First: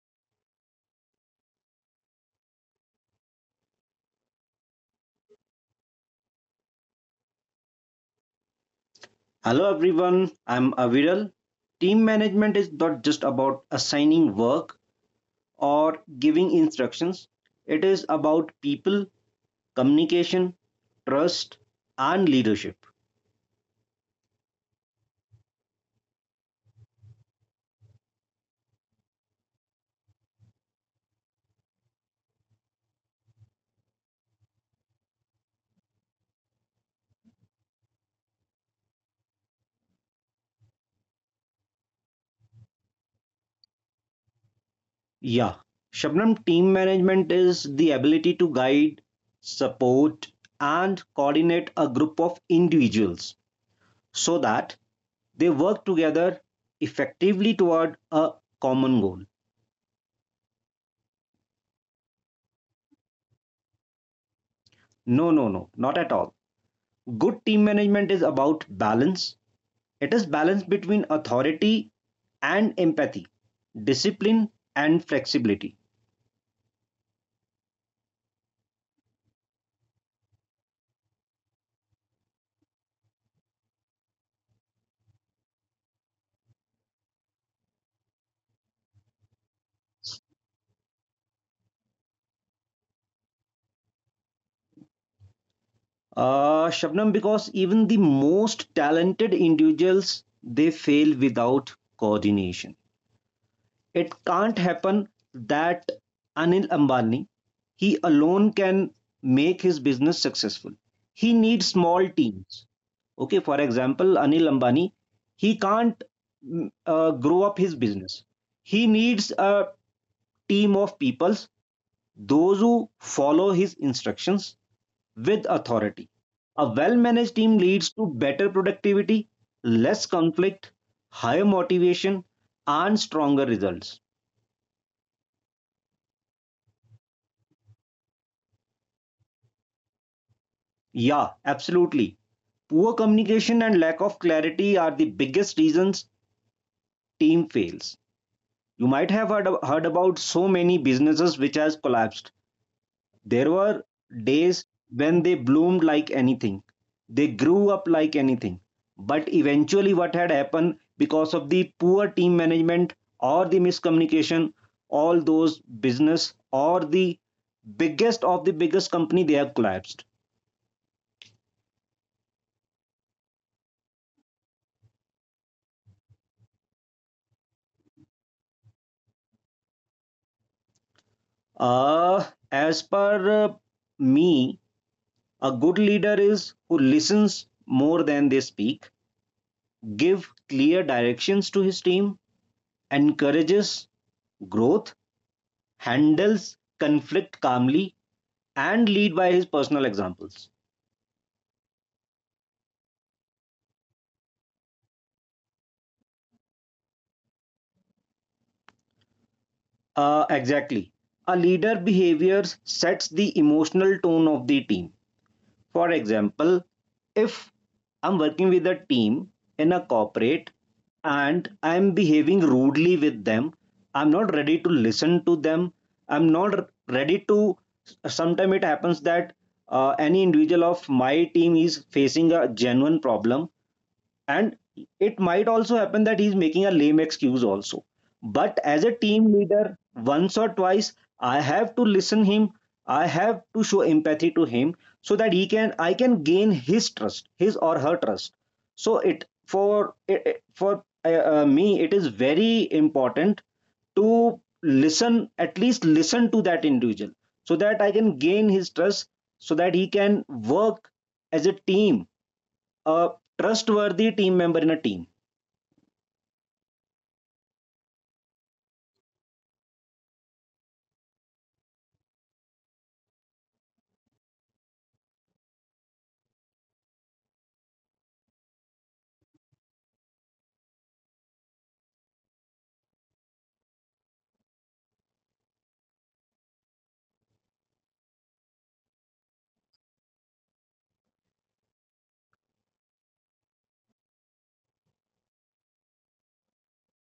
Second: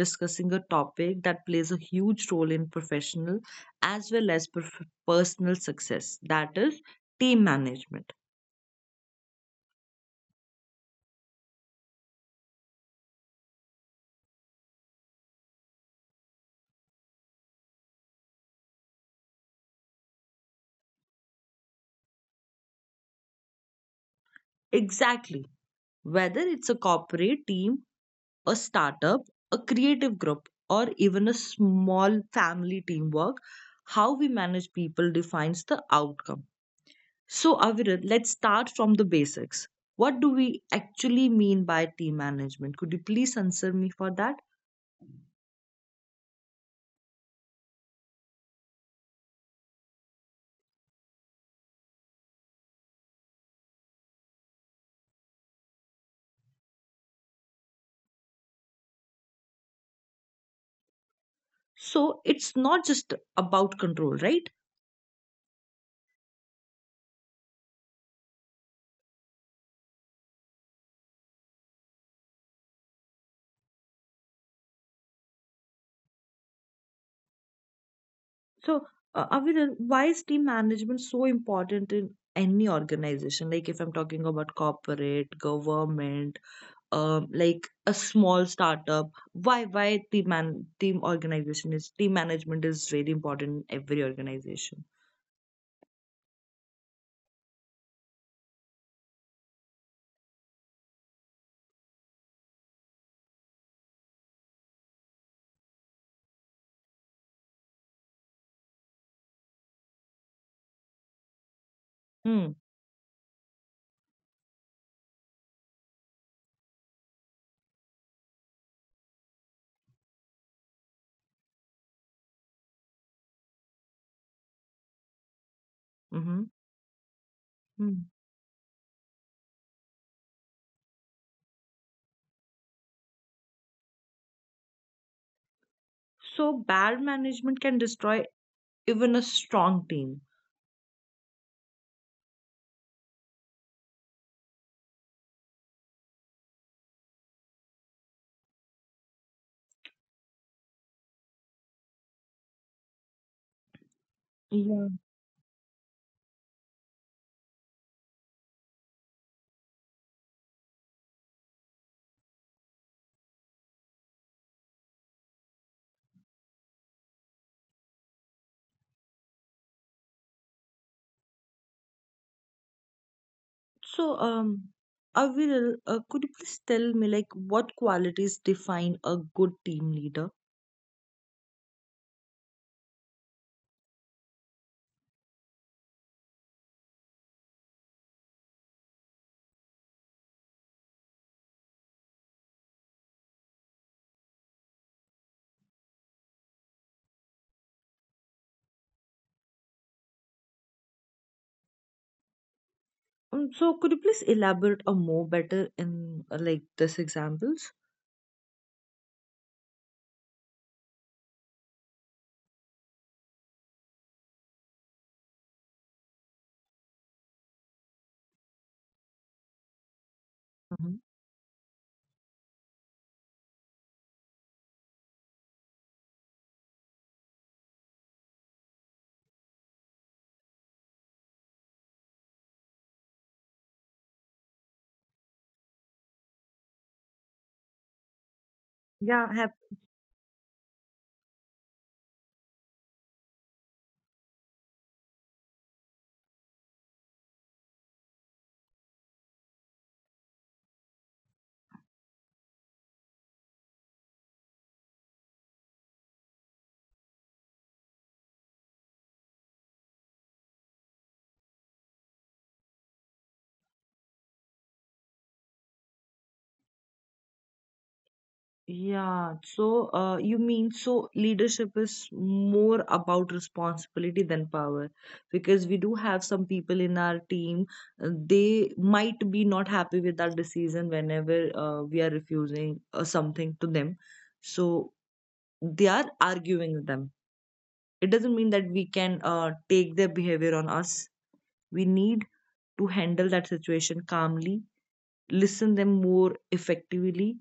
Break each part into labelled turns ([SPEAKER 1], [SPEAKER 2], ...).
[SPEAKER 1] discussing a topic that plays a huge role in professional as well as personal success, that is team management.
[SPEAKER 2] Hello everyone, I'm Aviral. Team management is not just about assigning work or giving instructions, it is about people, communication, trust, and leadership.
[SPEAKER 1] Exactly. Whether it's a corporate team, a startup, a creative group, or even a small family teamwork, how we manage people defines the outcome. So, Aviral, let's start from the basics. What do we actually mean by team management? Could you please answer me for that?
[SPEAKER 2] Yeah, Shabnam, team management is the ability to guide, support, and coordinate a group of individuals so that they work together effectively toward a common goal.
[SPEAKER 1] So, it's not just about control, right?
[SPEAKER 2] No, no, no, not at all. Good team management is about balance. It is balance between authority and empathy, discipline and flexibility.
[SPEAKER 1] So, Aviral, why is team management so important in any organization? Like, if I'm talking about corporate, government, like a small startup, why team management is very important in every organization.
[SPEAKER 2] Shabnam, because even the most talented individuals they fail without coordination. It can't happen that Anil Ambani, he alone can make his business successful. He needs small
[SPEAKER 1] Hmm.
[SPEAKER 2] teams. Okay, for example, Anil Ambani, he can't grow up his business. He needs a team of peoples, those who follow his instructions with authority.
[SPEAKER 1] Mm-hmm.
[SPEAKER 2] A well managed team
[SPEAKER 1] Hmm.
[SPEAKER 2] leads to better productivity, less conflict, higher motivation, and stronger results.
[SPEAKER 1] So bad management can destroy even a strong team.
[SPEAKER 2] Yeah, absolutely. Poor communication and lack of clarity are the biggest reasons team fails. You might have heard about so many businesses which has collapsed. There were
[SPEAKER 1] Yeah.
[SPEAKER 2] days when they bloomed like anything. They grew up like anything. But eventually what had happened because of the poor team management or the miscommunication, all those business or the biggest of the biggest company they have collapsed.
[SPEAKER 1] So, Avril, could you please tell me, like, what qualities define a good team leader?
[SPEAKER 2] Uh, as per me, a good leader is who listens more than they speak, give clear directions to his team, encourages growth, handles conflict calmly, and lead by his personal examples.
[SPEAKER 1] So, could you please elaborate a more better in, like, this examples?
[SPEAKER 2] Exactly. A leader behavior sets the emotional tone of the team. For example, if I'm working with a team in a corporate
[SPEAKER 1] Mhm.
[SPEAKER 2] and I'm behaving rudely with them, I'm not ready to listen to them. I'm not ready to. Sometimes it happens that any individual of my team is facing a genuine problem, and it might also happen that he's making a lame excuse also, but as a
[SPEAKER 1] Yeah,
[SPEAKER 2] team
[SPEAKER 1] happy.
[SPEAKER 2] leader, once or twice I have to listen him, I have to show empathy to him so that he can I can gain his trust, his or her trust. So it for it, for me it is very important to listen at least listen to that individual so that I can gain his trust, so that he can work as a team, a trustworthy team member in a team.
[SPEAKER 1] Yeah, so, you mean so leadership is more about responsibility than power, because we do have some people in our team, they might be not happy with our decision whenever we are refusing something to them. So they are arguing with them. It doesn't mean that we can take their behavior on us. We need to handle that situation calmly, listen them more effectively,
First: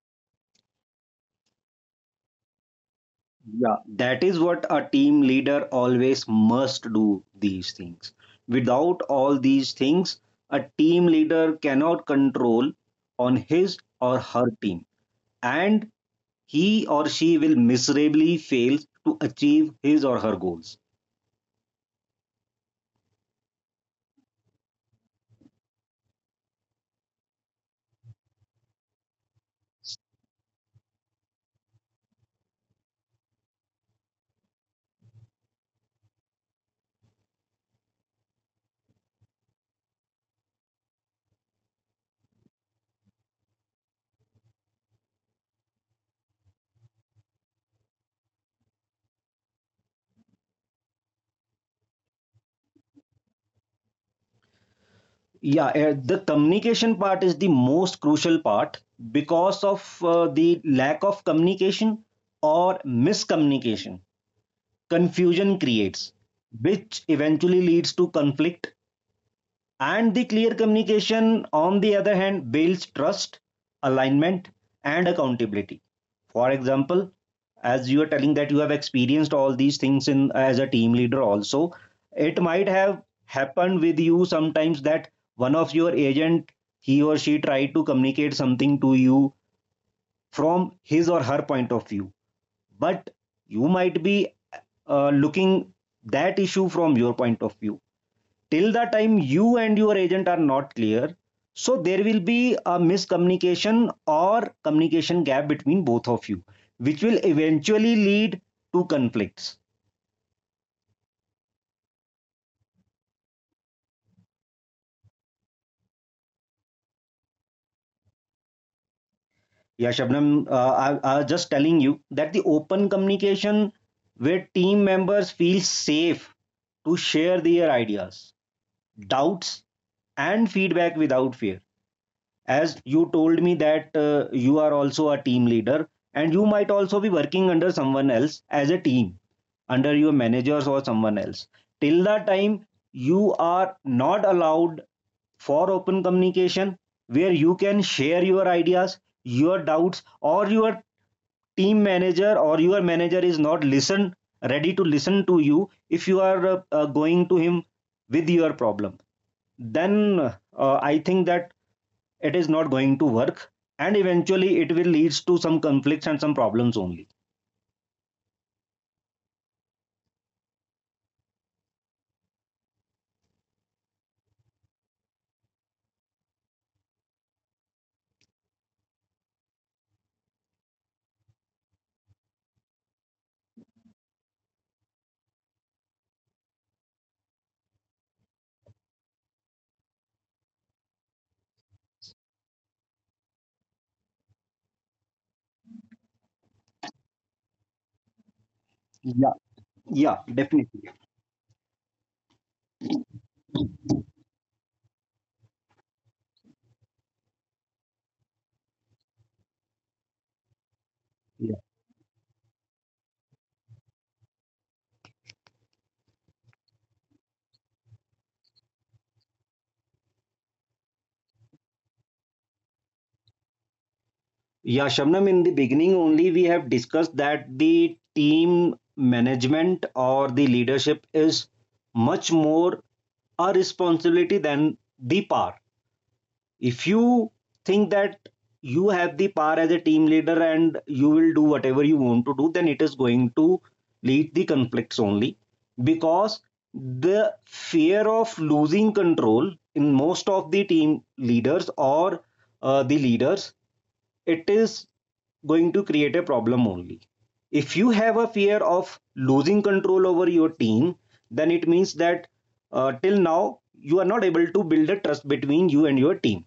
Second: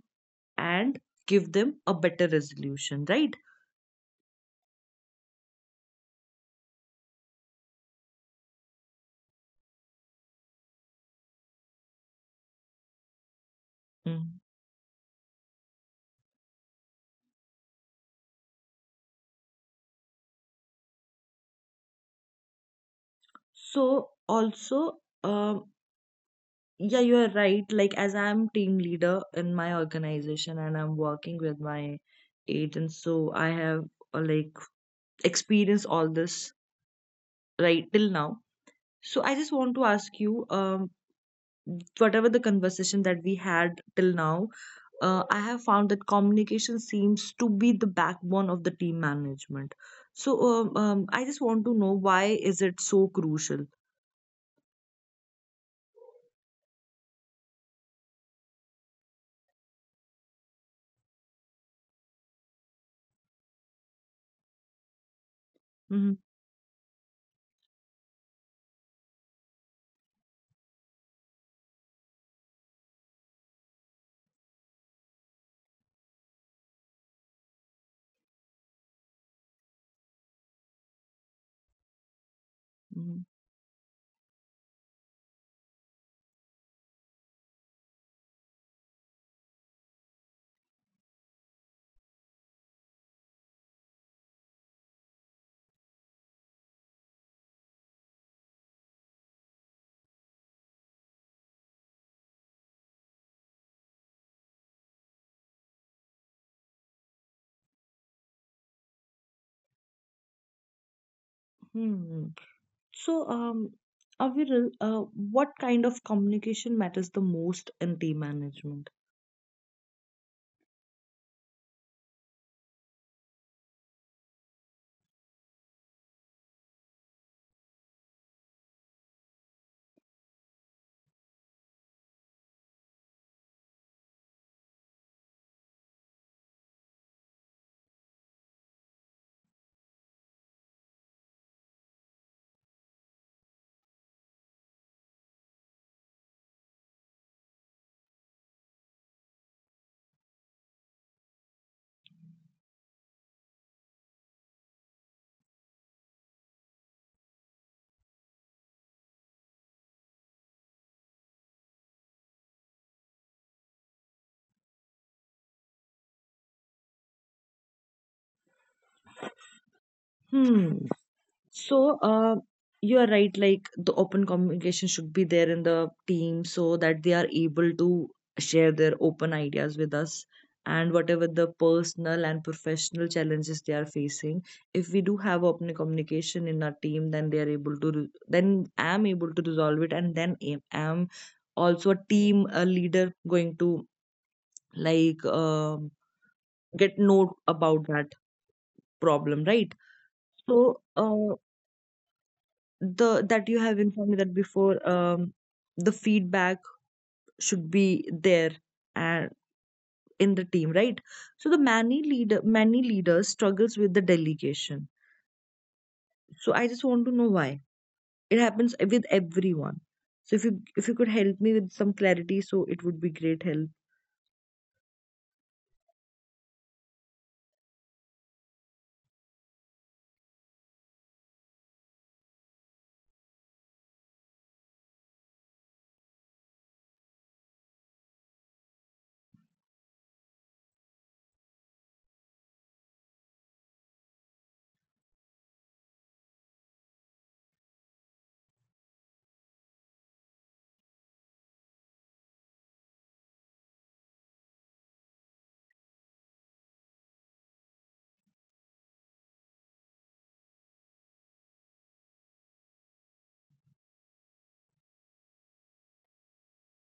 [SPEAKER 1] and give them a better resolution, right?
[SPEAKER 2] Yeah, that is what a team leader always must do, these things. Without all these things a team leader cannot control on his or
[SPEAKER 1] Mm.
[SPEAKER 2] her team, and he or she will miserably fail to achieve his or her goals.
[SPEAKER 1] So also, um, yeah, you are right. Like, as I'm team leader in my organization and I'm working with my agents, so I have, like, experienced all this right till now. So I just want to ask you, whatever the conversation that we had till now, I have found that communication seems to be the backbone of the team management. So I just want to know why is it so crucial?
[SPEAKER 2] Yeah, the communication part is the most crucial part, because of the lack of communication or miscommunication, confusion
[SPEAKER 1] Hmm.
[SPEAKER 2] creates, which eventually leads to conflict. And the clear communication, on the other hand, builds trust, alignment, and accountability. For example, as you are telling that you have experienced all these things in as a team leader also, it might have happened with you sometimes that one of your agent, he or she tried to communicate something to you from his or her point of view. But you might be looking that issue from your point of view. Till the time you and your agent are not clear, so there will be a miscommunication or communication gap between both of you, which will eventually lead to conflicts.
[SPEAKER 1] Hmm. So, Aviral, what kind of communication matters the most in team management?
[SPEAKER 2] Yeah, Shabnam, I was just telling you that the open communication where team members feel safe to share their ideas, doubts, and feedback without fear. As you told me that you are also a team leader, and you might also be working under someone else as a team, under your managers or someone else. Till that time you are not allowed for open communication where you can share your ideas, your doubts, or your team manager or your manager is not listen ready to listen to you, if you are going to him with your problem, then I think that it is not going to work, and eventually it will leads to some conflicts and some problems only.
[SPEAKER 1] Hmm. So, you are right, like the open communication should be there in the team so that they are able to share their open ideas with us and whatever the personal and professional challenges they are facing. If we do have open communication in our team, then they are able to, then I am able to resolve it, and then I am also a leader going to, like, get note about that problem,
[SPEAKER 2] Yeah,
[SPEAKER 1] right?
[SPEAKER 2] yeah,
[SPEAKER 1] So
[SPEAKER 2] definitely.
[SPEAKER 1] the that you have informed me that before, the feedback should be there and in the team, right? So the
[SPEAKER 2] Yeah,
[SPEAKER 1] many leaders struggles with the delegation. So I just want to know why it happens with everyone. So if you could help me with some clarity, so it would be great help.
[SPEAKER 2] yeah shabnam, in the beginning only we have discussed that the team management or the leadership is much more a responsibility than the power. If you think that you have the power as a team leader and you will do whatever you want to do, then it is going to lead the conflicts only, because the fear of losing control in most of the team leaders or the leaders, it is going to create a problem only. If you have a fear of losing control over your team, then it means that till now you are not able to build a trust between you and your team.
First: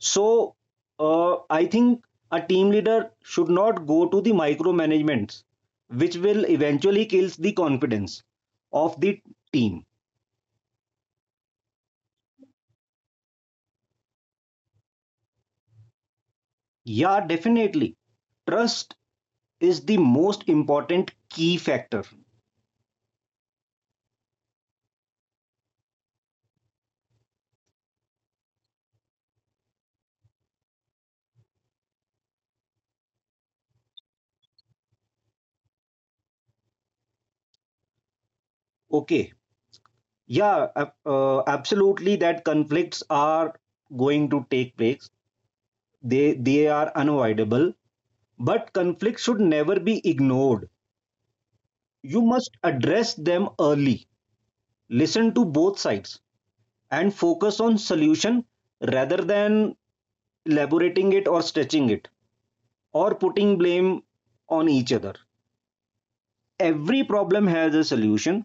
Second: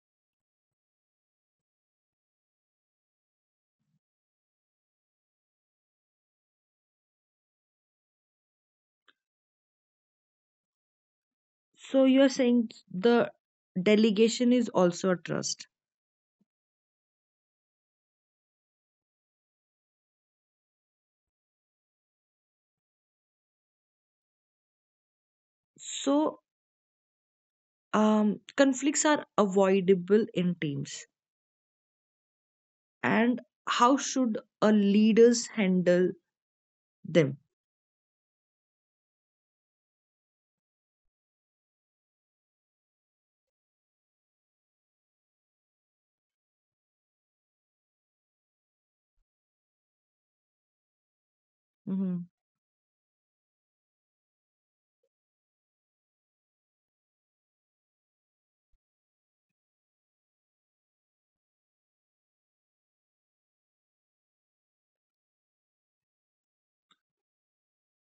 [SPEAKER 2] So I think a team leader should not go to the micromanagements, which will eventually kills the confidence of the team.
[SPEAKER 1] So you are saying the delegation is also a trust.
[SPEAKER 2] Yeah, definitely. Trust is the most important key factor.
[SPEAKER 1] So conflicts are avoidable in teams, and how should a leaders handle them?
[SPEAKER 2] Okay. Yeah, absolutely. That conflicts are going to take place. They are unavoidable. But conflict should never be ignored. You
[SPEAKER 1] Hmm.
[SPEAKER 2] must address them early. Listen to both sides and focus on solution rather than elaborating it or stretching it or putting blame on each other. Every problem has a solution.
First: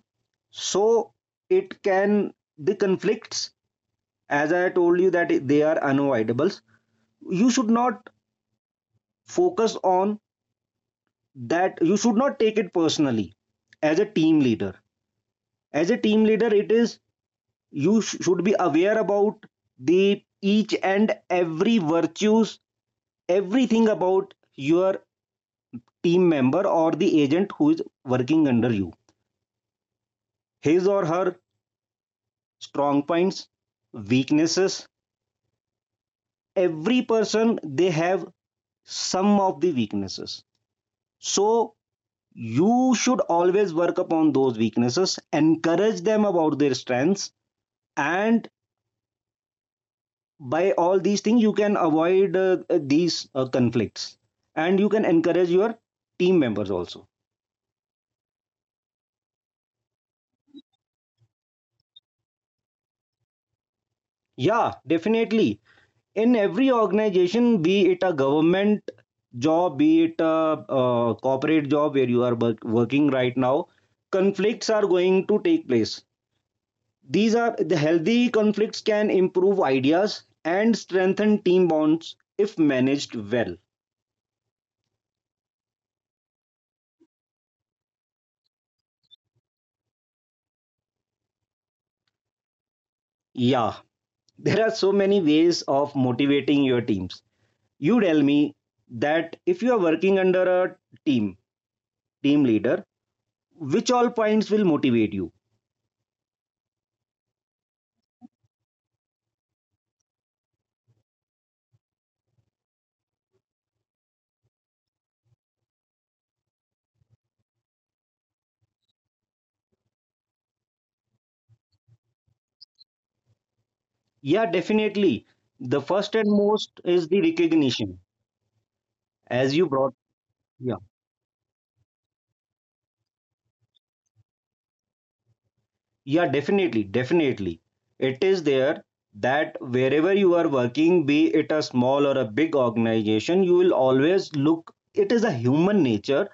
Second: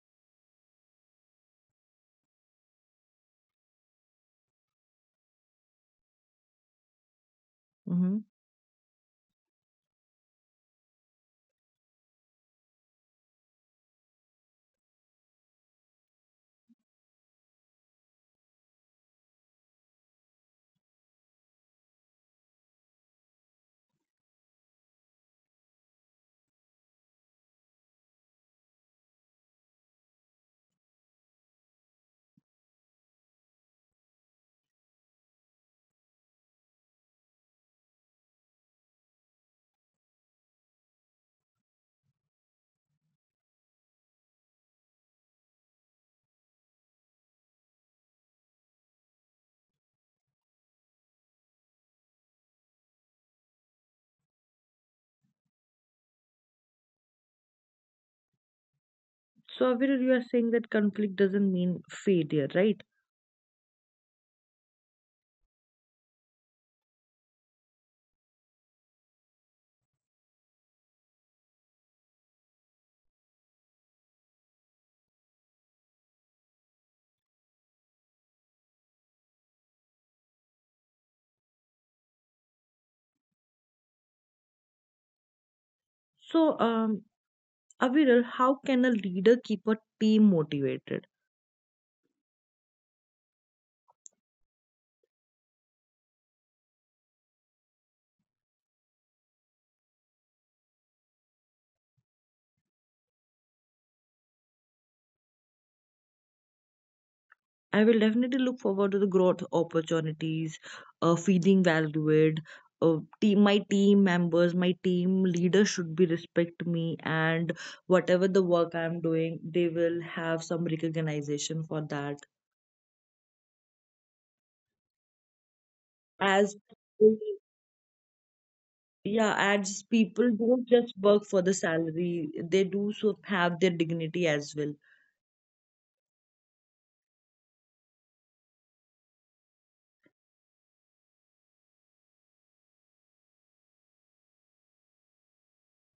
[SPEAKER 2] So it can the conflicts, as I told you, that they are unavoidables, you should not
[SPEAKER 1] Hmm.
[SPEAKER 2] focus on that, you should not take it personally. As a team leader, it is you should be aware about the each and every virtues, everything about your team member or the agent who is working under you, his or her strong points, weaknesses. Every person they have some of the weaknesses, so you should always work upon those weaknesses, encourage them about their strengths. And by all these things you can avoid these conflicts, and you can encourage your team members also.
[SPEAKER 1] So, Aviral, you are saying that conflict doesn't mean failure, right?
[SPEAKER 2] Yeah, definitely. In every organization, be it a government job, be it a corporate job where you are working right now, conflicts are going to take place. These are the healthy conflicts can improve ideas and strengthen team bonds if managed well.
[SPEAKER 1] So, Aviral, how can a leader keep a team motivated?
[SPEAKER 2] Yeah. There are so many ways of motivating your teams. You tell me that if you are working under a team team leader, which all points will motivate you?
[SPEAKER 1] I will definitely look forward to the growth opportunities, feeling valued. My team members, my team leader should be respect me, and whatever the work I'm doing, they will have some recognition for that.
[SPEAKER 2] Yeah, definitely. The first and most
[SPEAKER 1] As.
[SPEAKER 2] is the recognition, as you
[SPEAKER 1] Yeah,
[SPEAKER 2] brought.
[SPEAKER 1] as people
[SPEAKER 2] Yeah.
[SPEAKER 1] don't just work for the salary, they do so have their dignity as well.
[SPEAKER 2] Yeah, definitely, definitely. It is there that wherever you are working, be it a small or a big organization, you will always look, it is a human nature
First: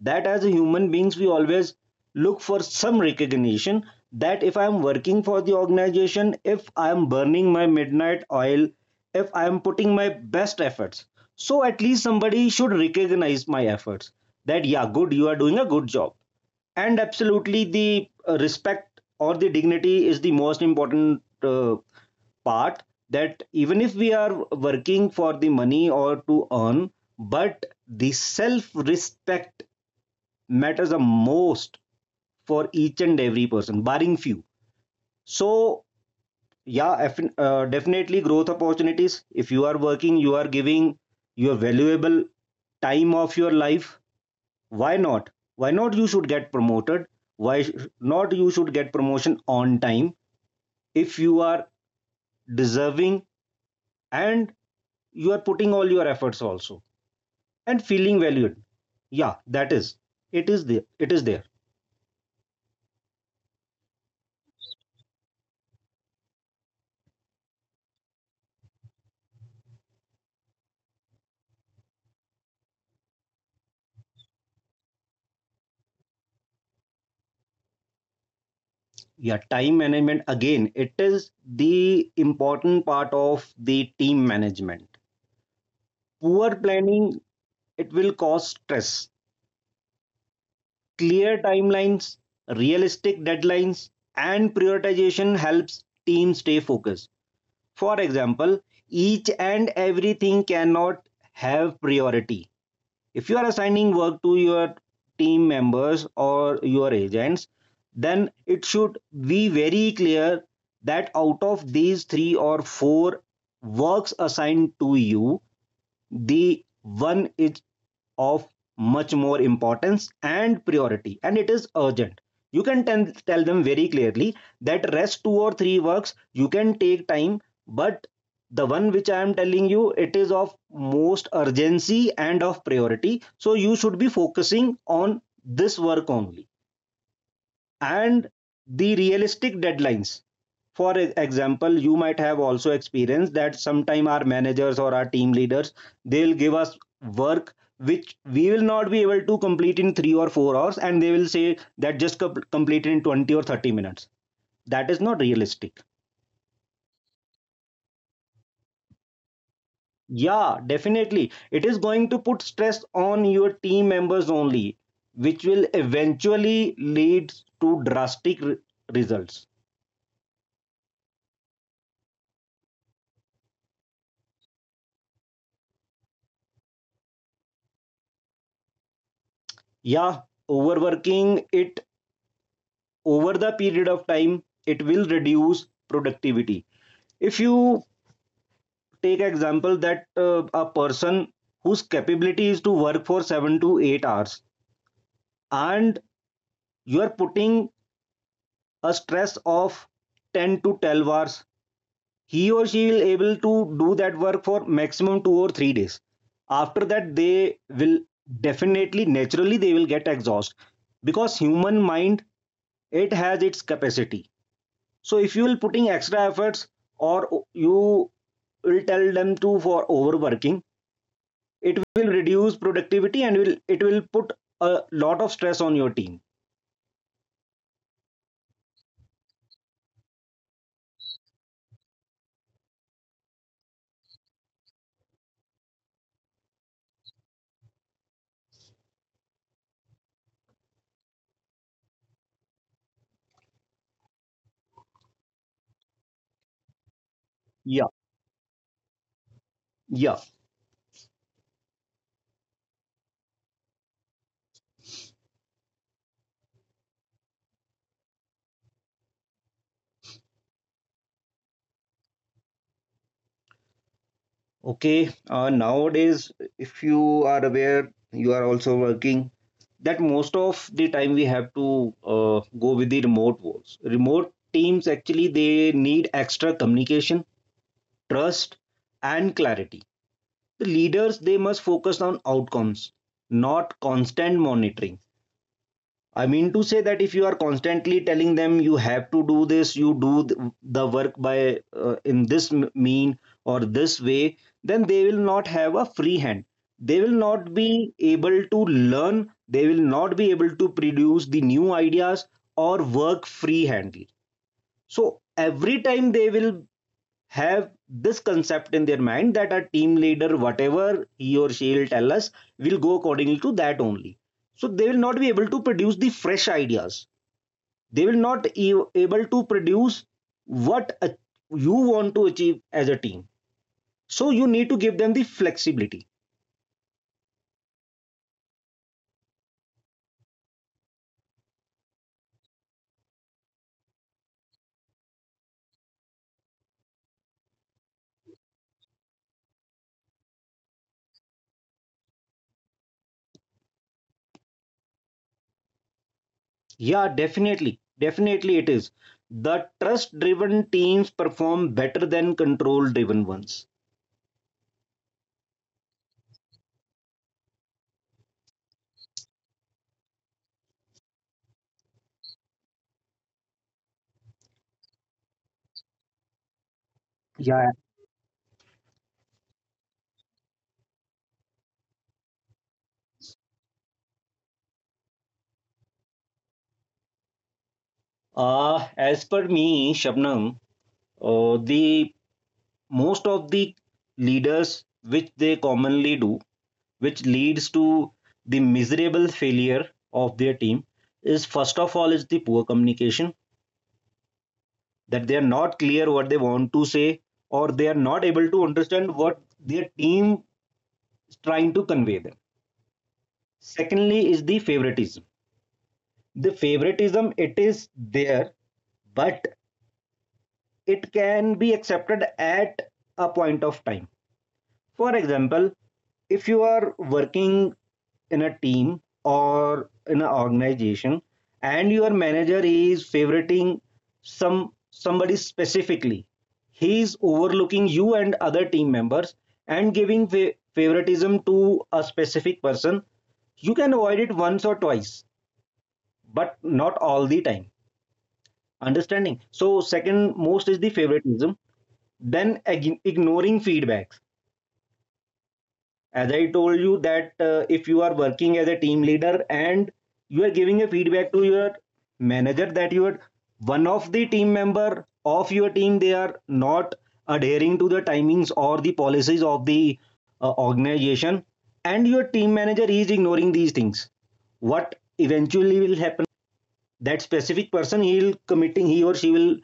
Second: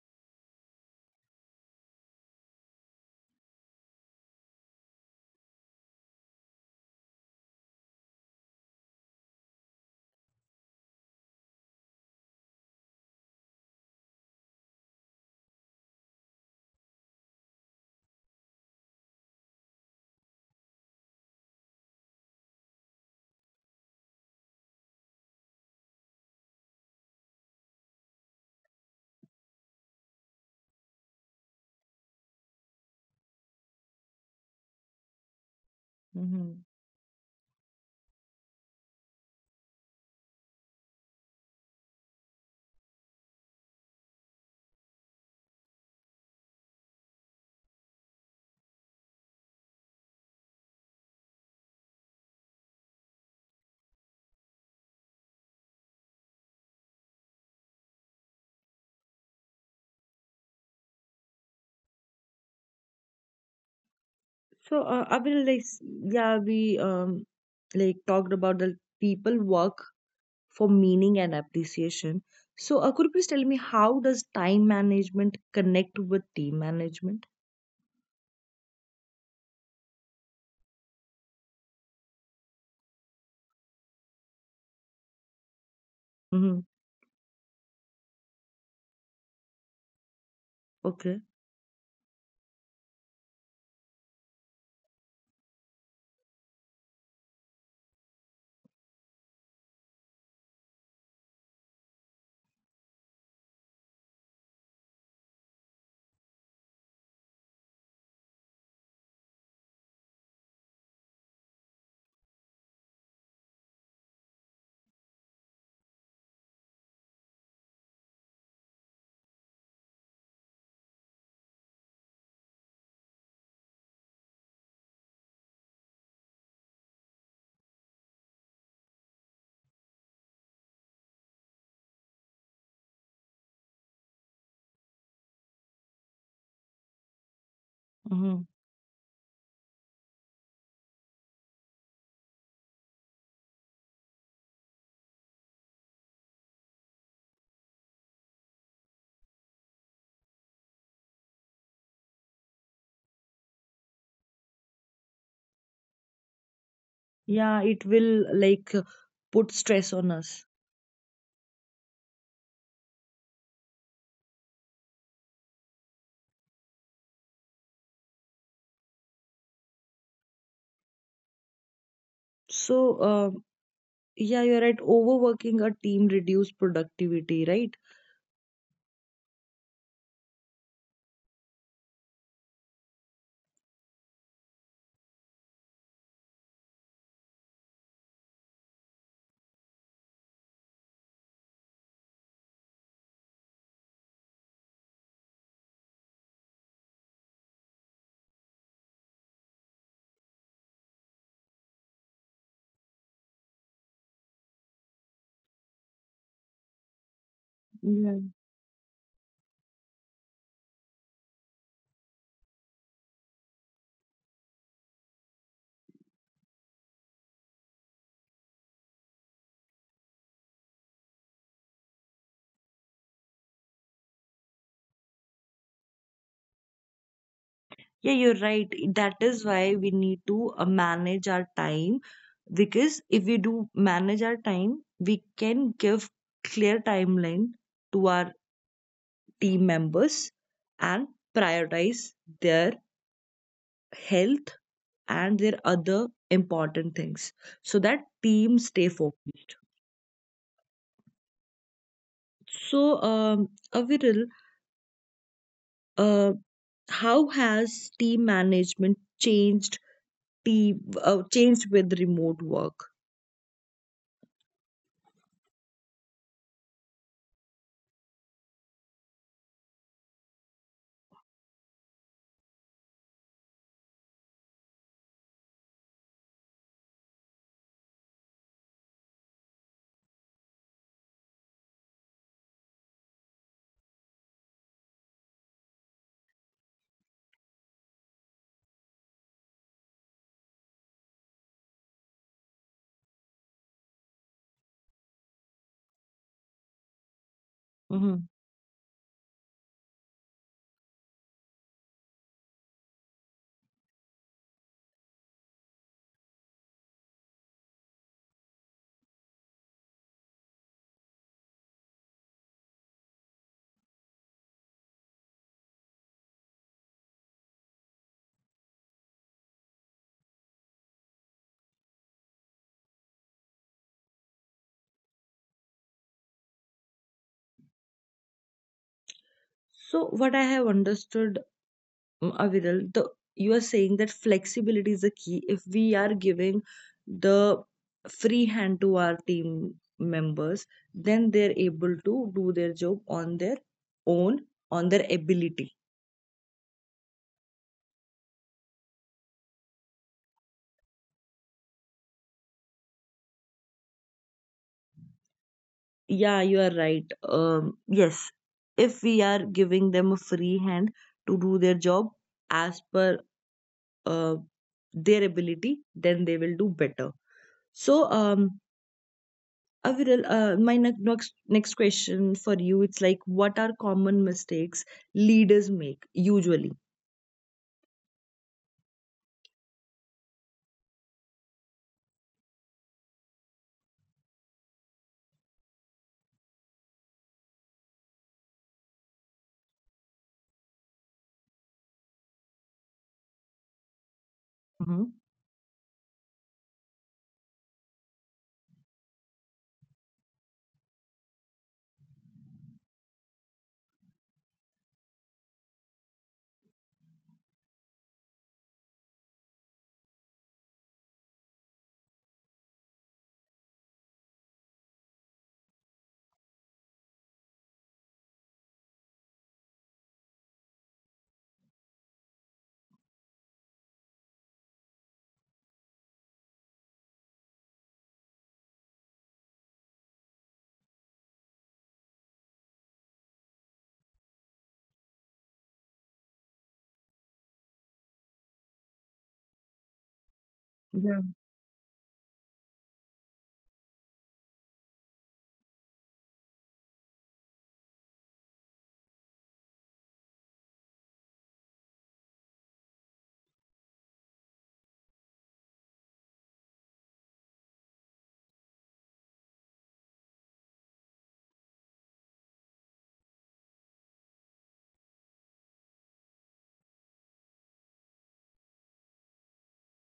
[SPEAKER 2] that as a human beings, we always look for some recognition, that if I am working for the organization, if I am burning my midnight oil, if I am putting my best efforts, so at least somebody should recognize my efforts, that, yeah, good, you are doing a good job. And absolutely the respect or the dignity is the most important part, that even if we are working for the money or to earn, but the self respect matters the most for each and every person barring few. So
[SPEAKER 1] Hmm.
[SPEAKER 2] yeah, definitely growth opportunities. If you are working, you are giving your valuable time of your life, why not, why not you should get promoted, why not you should get promotion on time, if you are deserving, and you are putting all your efforts also, and feeling valued. Yeah, that is, it is there, it is there.
[SPEAKER 1] So, I will like s- yeah, we like talked about the people work for meaning and appreciation. So, could you please tell me how does time management connect with team management?
[SPEAKER 2] Yeah, time management again, it is the important part of the team management. Poor
[SPEAKER 1] Mm-hmm.
[SPEAKER 2] planning, it will cause stress. Clear
[SPEAKER 1] Okay.
[SPEAKER 2] timelines, realistic deadlines, and prioritization helps teams stay focused. For example, each and everything cannot have priority. If you are assigning work to your team members or your agents, then it should be very clear that out of these 3 or 4 works assigned to you, the one is of much more importance and priority and it is urgent. You can tell them very clearly that rest 2 or 3 works you can take time, but the one which I am telling you, it is of most urgency and of priority, so you should be focusing on this work only. And
[SPEAKER 1] Mm-hmm.
[SPEAKER 2] the realistic deadlines. For example, you might have also experienced that sometime our managers or our team leaders, they'll give us work which we will not be able to complete in 3 or 4 hours, and they will say that just complete it in 20 or 30 minutes. That is not realistic.
[SPEAKER 1] Yeah, it will, like, put stress on us.
[SPEAKER 2] Yeah, definitely. It is going to put stress on your team members only, which will eventually lead to drastic results.
[SPEAKER 1] So, uh, yeah, you're right. Overworking a team reduce productivity, right?
[SPEAKER 2] Yeah, overworking it over the period of time, it will reduce productivity. If you take example that a person whose capability is to work for 7 to 8 hours, and you are putting a stress of 10 to 12 hours, he or she will able to do that work for maximum 2 or 3 days, after that they will
[SPEAKER 1] Yeah.
[SPEAKER 2] definitely, naturally they will get exhausted, because human mind, it has its capacity. So if you will putting extra efforts, or you will tell them to for overworking, it will reduce productivity and will it will put a lot of stress on your team.
[SPEAKER 1] Yeah, you're right. That is why we need to manage our time, because if we do manage our time, we can give clear timeline to our team members and prioritize their health and their other important things so
[SPEAKER 2] Yeah,
[SPEAKER 1] that teams stay focused.
[SPEAKER 2] yeah.
[SPEAKER 1] So, Aviral, uh, how has team management changed with remote work?
[SPEAKER 2] Okay. Nowadays, if you are aware, you are also working, that most of the time we have to go with the remote works. Remote teams actually, they need extra communication, trust, and clarity. The leaders they must focus on outcomes, not constant monitoring. I mean to say that if you are constantly telling them you have to do this, you do the work by in this mean or this way, then they will not have a free hand, they will not
[SPEAKER 1] Mhm.
[SPEAKER 2] be able to learn, they will not be able to produce the new ideas, or work freehandly. So every time they will have this concept in their mind that our team leader, whatever he or she will tell us, will go accordingly to that only. So they will not be able to produce the fresh ideas. They will not be able to produce what you want to achieve as a team. So you need to give them the flexibility.
[SPEAKER 1] So what I have understood, Aviral, you are saying that flexibility is the key. If we are giving the free hand to our team members, then they're able to do their job on their own, on their ability.
[SPEAKER 2] Yeah, definitely, definitely it is. The trust-driven teams perform better than control-driven ones.
[SPEAKER 1] Yeah, you are right. Yes, if we are giving them a free hand to do their job as per, uh, their ability, then they will do better. So,
[SPEAKER 2] Yeah.
[SPEAKER 1] I will, my next question for you, it's like, what are common mistakes leaders make usually?
[SPEAKER 2] As per me, Shabnam, the most of the leaders which they commonly do, which leads to the miserable failure of their team, is first of all is the poor communication,
[SPEAKER 1] Hmm.
[SPEAKER 2] that they are not clear what they want to say, or they are not able to understand what their team is trying to convey them. Secondly is the favoritism. The favoritism it is there, but it can be accepted at a point of time. For example, if you are working in a team or in an organization, and your manager is favoriting somebody specifically, he is overlooking you and other team members and giving favoritism to a specific person. You can avoid it once or twice, but not all the time, understanding. So second most is the
[SPEAKER 1] Yeah.
[SPEAKER 2] favoritism. Then ignoring feedbacks. As I told you that if you are working as a team leader and you are giving a feedback to your manager that you are one of the team member of your team, they are not adhering to the timings or the policies of the organization, and your team manager is ignoring these things, what eventually will happen, that specific person, he or she will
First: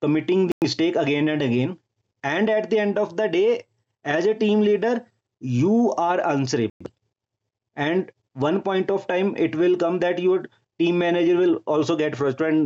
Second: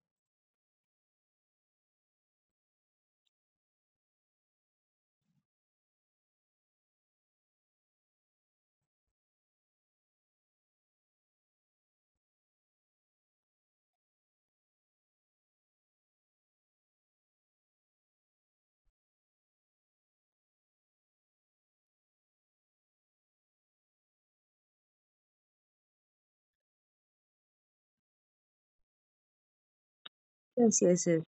[SPEAKER 2] committing the mistake again and again, and at the end of the day, as a team leader, you are answerable, and one point of time it will come that your team manager will also get frustrated.
[SPEAKER 1] Yes, yes, yes.